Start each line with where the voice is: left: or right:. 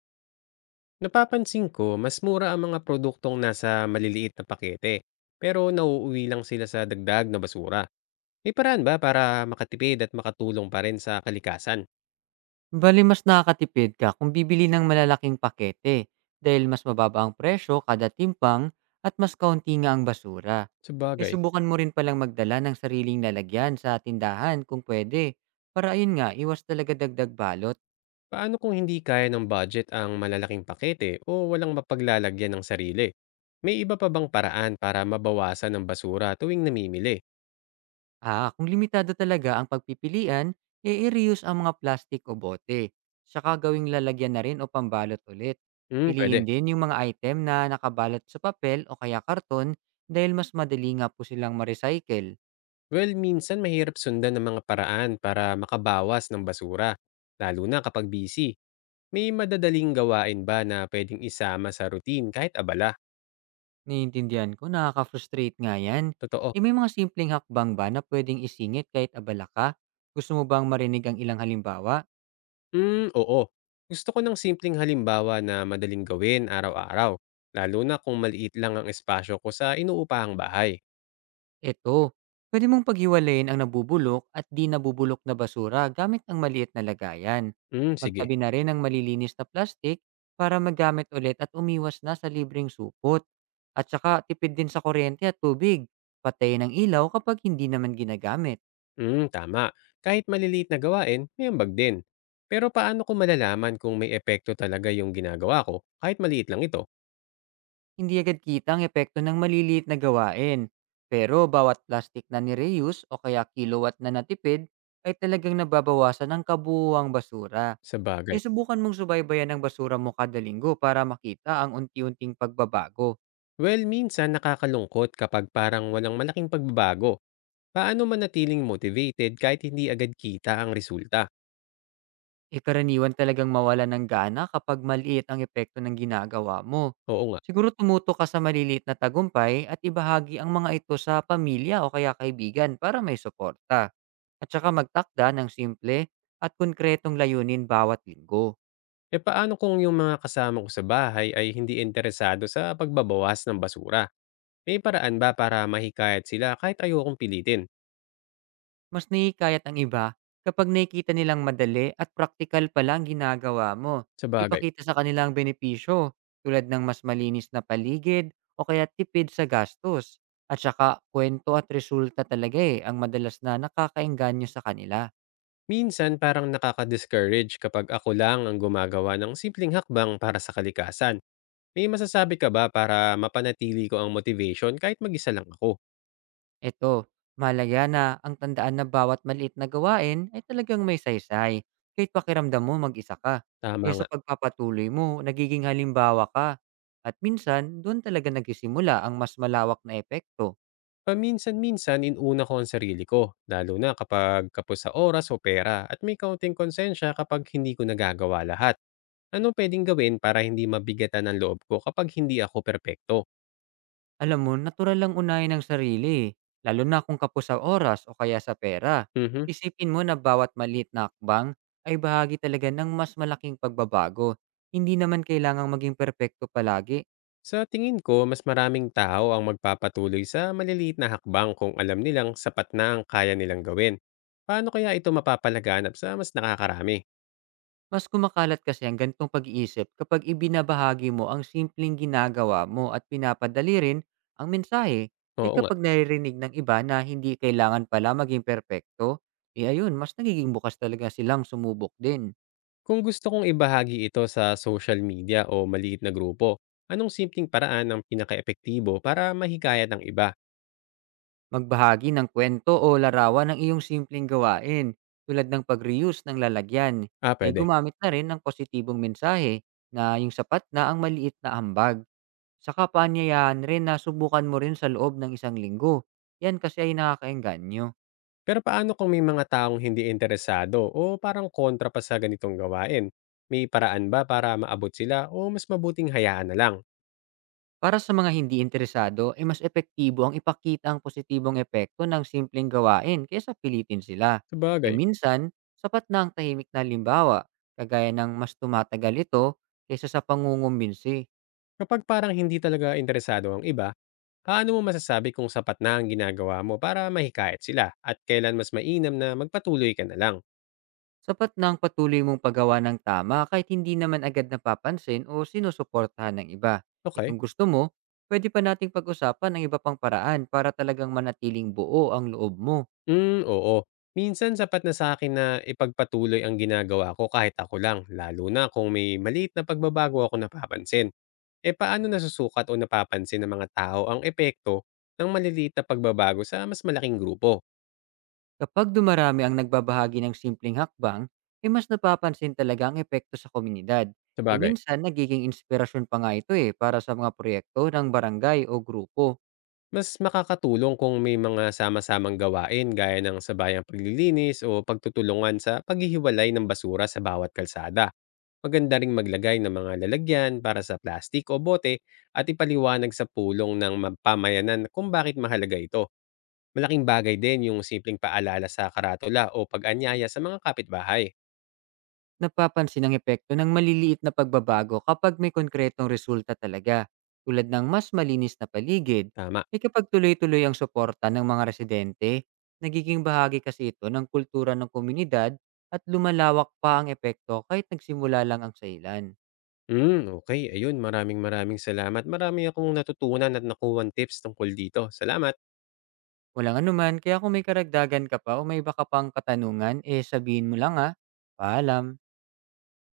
left: Napapansin ko, mas mura ang mga produktong nasa maliliit na pakete, pero nauuwi lang sila sa dagdag na basura. May paraan ba para makatipid at makatulong pa rin sa kalikasan?
right: Bali mas nakakatipid ka kung bibili ng malalaking pakete, dahil mas mababa ang presyo kada timpang at mas kaunti nga ang basura. E
left: Sabagay,
right: subukan mo rin palang magdala ng sariling lalagyan sa tindahan kung pwede, para ayun nga, iwas talaga dagdag balot.
left: paano kung hindi kaya ng budget ang malalaking pakete o walang mapaglalagyan ng sarili? May iba pa bang paraan para mabawasan ang basura tuwing namimili?
right: Ah, kung limitado talaga ang pagpipilian, e i-reuse ang mga plastic o bote. Saka gawing lalagyan na rin o pambalot ulit.
left: Hmm,
right: Piliin
left: pwede.
right: din yung mga item na nakabalot sa papel o kaya karton, dahil mas madali nga po silang ma-recycle.
left: Well, minsan mahirap sundan ng mga paraan para makabawas ng basura, lalo na kapag busy. May madadaling gawain ba na pwedeng isama sa routine kahit abala?
right: Naiintindihan ko, nakaka-frustrate nga yan.
left: Totoo.
right: E may mga simpleng hakbang ba na pwedeng isingit kahit abala ka? Gusto mo bang marinig ang ilang halimbawa?
left: Hmm, oo. Gusto ko ng simpleng halimbawa na madaling gawin araw-araw, lalo na kung maliit lang ang espasyo ko sa inuupahang bahay.
right: Eto, pwede mong paghiwalayin ang nabubulok at di nabubulok na basura gamit ang maliit na lagayan.
left: Hmm, sige.
right: Magtabi na rin ang malilinis na plastik para magamit ulit at umiwas na sa libreng supot. At saka tipid din sa kuryente at tubig. Patayin ang ilaw kapag hindi naman ginagamit.
left: Hmm, tama. Kahit maliliit na gawain, may ambag din. Pero paano ko malalaman kung may epekto talaga yung ginagawa ko, kahit maliit lang ito?
right: Hindi agad kita ang epekto ng maliliit na gawain. Pero bawat plastic na nireuse o kaya kilowatt na natipid ay talagang nababawasan ng kabuuang basura.
left: Sa bagay?
right: Isubukan mong subaybayan ang basura mo kada linggo para makita ang unti-unting pagbabago.
left: Well, minsan nakakalungkot kapag parang walang malaking pagbabago. Paano manatiling motivated kahit hindi agad kita ang resulta?
right: Eh, karaniwan talagang mawalan ng gana kapag maliit ang epekto ng ginagawa mo.
left: Oo nga.
right: Siguro tumuto ka sa maliliit na tagumpay at ibahagi ang mga ito sa pamilya o kaya kaibigan para may suporta. At saka magtakda ng simple at konkretong layunin bawat linggo.
left: E paano kung yung mga kasama ko sa bahay ay hindi interesado sa pagbabawas ng basura? May paraan ba para mahikayat sila kahit ayokong pilitin?
right: Mas nahihikayat ang iba kapag nakikita nilang madali at praktikal pala ang ginagawa mo.
left: Sa bagay?
right: Ipakita sa kanila ang benepisyo, tulad ng mas malinis na paligid o kaya tipid sa gastos. At saka kwento at resulta talaga eh ang madalas na nakakaengganyo sa kanila.
left: Minsan parang nakaka-discourage kapag ako lang ang gumagawa ng simpleng hakbang para sa kalikasan. May masasabi ka ba para mapanatili ko ang motivation kahit mag-isa lang ako?
right: Ito, mahalaga na ang tandaan na bawat maliit na gawain ay talagang may saysay, kahit pakiramdam mo mag-isa ka.
left: Tama
right: Eh
left: nga.
right: sa pagpapatuloy mo, nagiging halimbawa ka. At minsan, doon talaga nagsisimula ang mas malawak na epekto.
left: Paminsan-minsan inuuna ko ang sarili ko, lalo na kapag kapos sa oras o pera at may kaunting konsensya kapag hindi ko nagagawa lahat. Ano pwedeng gawin para hindi mabigatan ang loob ko kapag hindi ako perpekto?
right: Alam mo, natural lang unahin ang sarili, eh, lalo na kung kapos sa oras o kaya sa pera.
left: Mhm.
right: Isipin mo na bawat maliit na akbang ay bahagi talaga ng mas malaking pagbabago. Hindi naman kailangang maging perpekto palagi.
left: Sa tingin ko, mas maraming tao ang magpapatuloy sa maliliit na hakbang kung alam nilang sapat na ang kaya nilang gawin. Paano kaya ito mapapalaganap sa mas nakakarami?
right: Mas kumakalat kasi ang ganitong pag-iisip kapag ibinabahagi mo ang simpleng ginagawa mo at pinapadali rin ang mensahe. Eh
left: Oo nga.
right: kapag naririnig ng iba na hindi kailangan pala maging perpekto, eh ayun, mas nagiging bukas talaga silang sumubok din.
left: Kung gusto kong ibahagi ito sa social media o maliit na grupo, anong simpleng paraan ang pinakaepektibo para mahikayat ng iba?
right: Magbahagi ng kwento o larawan ng iyong simpleng gawain, tulad ng pag-reuse ng lalagyan.
left: Ah,
right: Eh
left: pwede.
right: gumamit na rin ng positibong mensahe na yung sapat na ang maliit na ambag. Saka paanyayahan rin na subukan mo rin sa loob ng isang linggo. Yan kasi ay nakakaengganyo.
left: Pero paano kung may mga taong hindi interesado o parang kontra pa sa ganitong gawain? May paraan ba para maabot sila o mas mabuting hayaan na lang?
right: Para sa mga hindi interesado, ay mas epektibo ang ipakita ang positibong epekto ng simpleng gawain kaysa pilitin sila. E
left: Sabagay,
right: minsan, sapat na ang tahimik na limbawa, kagaya ng mas tumatagal ito kaysa sa pangungumbinsi.
left: kapag parang hindi talaga interesado ang iba, paano mo masasabi kung sapat na ang ginagawa mo para mahikayat sila at kailan mas mainam na magpatuloy ka na lang?
right: Sapat na ang patuloy mong paggawa ng tama kahit hindi naman agad napapansin o sinusuportahan ng iba. Eh
left: Okay?
right: kung gusto mo, pwede pa nating pag-usapan ang iba pang paraan para talagang manatiling buo ang loob mo.
left: Hmm, oo. Minsan sapat na sa akin na ipagpatuloy ang ginagawa ko kahit ako lang, lalo na kung may maliit na pagbabago akong napapansin. Eh, paano nasusukat o napapansin ng mga tao ang epekto ng maliliit na pagbabago sa mas malaking grupo?
right: Kapag dumarami ang nagbabahagi ng simpleng hakbang, eh mas napapansin talaga ang epekto sa komunidad. E
left: Sabagay.
right: minsan, nagiging inspirasyon pa nga ito eh para sa mga proyekto ng barangay o grupo.
left: Mas makakatulong kung may mga sama-samang gawain gaya ng sabayang paglilinis o pagtutulungan sa paghihiwalay ng basura sa bawat kalsada. Maganda ring maglagay ng mga lalagyan para sa plastik o bote at ipaliwanag sa pulong ng pamayanan kung bakit mahalaga ito. Malaking bagay din yung simpleng paalala sa karatula o pag-anyaya sa mga kapitbahay.
right: Napapansin ang epekto ng maliliit na pagbabago kapag may konkretong resulta talaga, tulad ng mas malinis na paligid.
left: Tama.
right: E kapag tuloy-tuloy ang suporta ng mga residente, nagiging bahagi kasi ito ng kultura ng komunidad at lumalawak pa ang epekto kahit nagsimula lang ang sailan.
left: Hmm, okay. Ayun, maraming maraming salamat. Marami akong natutunan at nakuha tips tungkol dito. Salamat.
right: Walang anuman, kaya kung may karagdagan ka pa o may iba ka pang katanungan, eh sabihin mo lang ha. Paalam!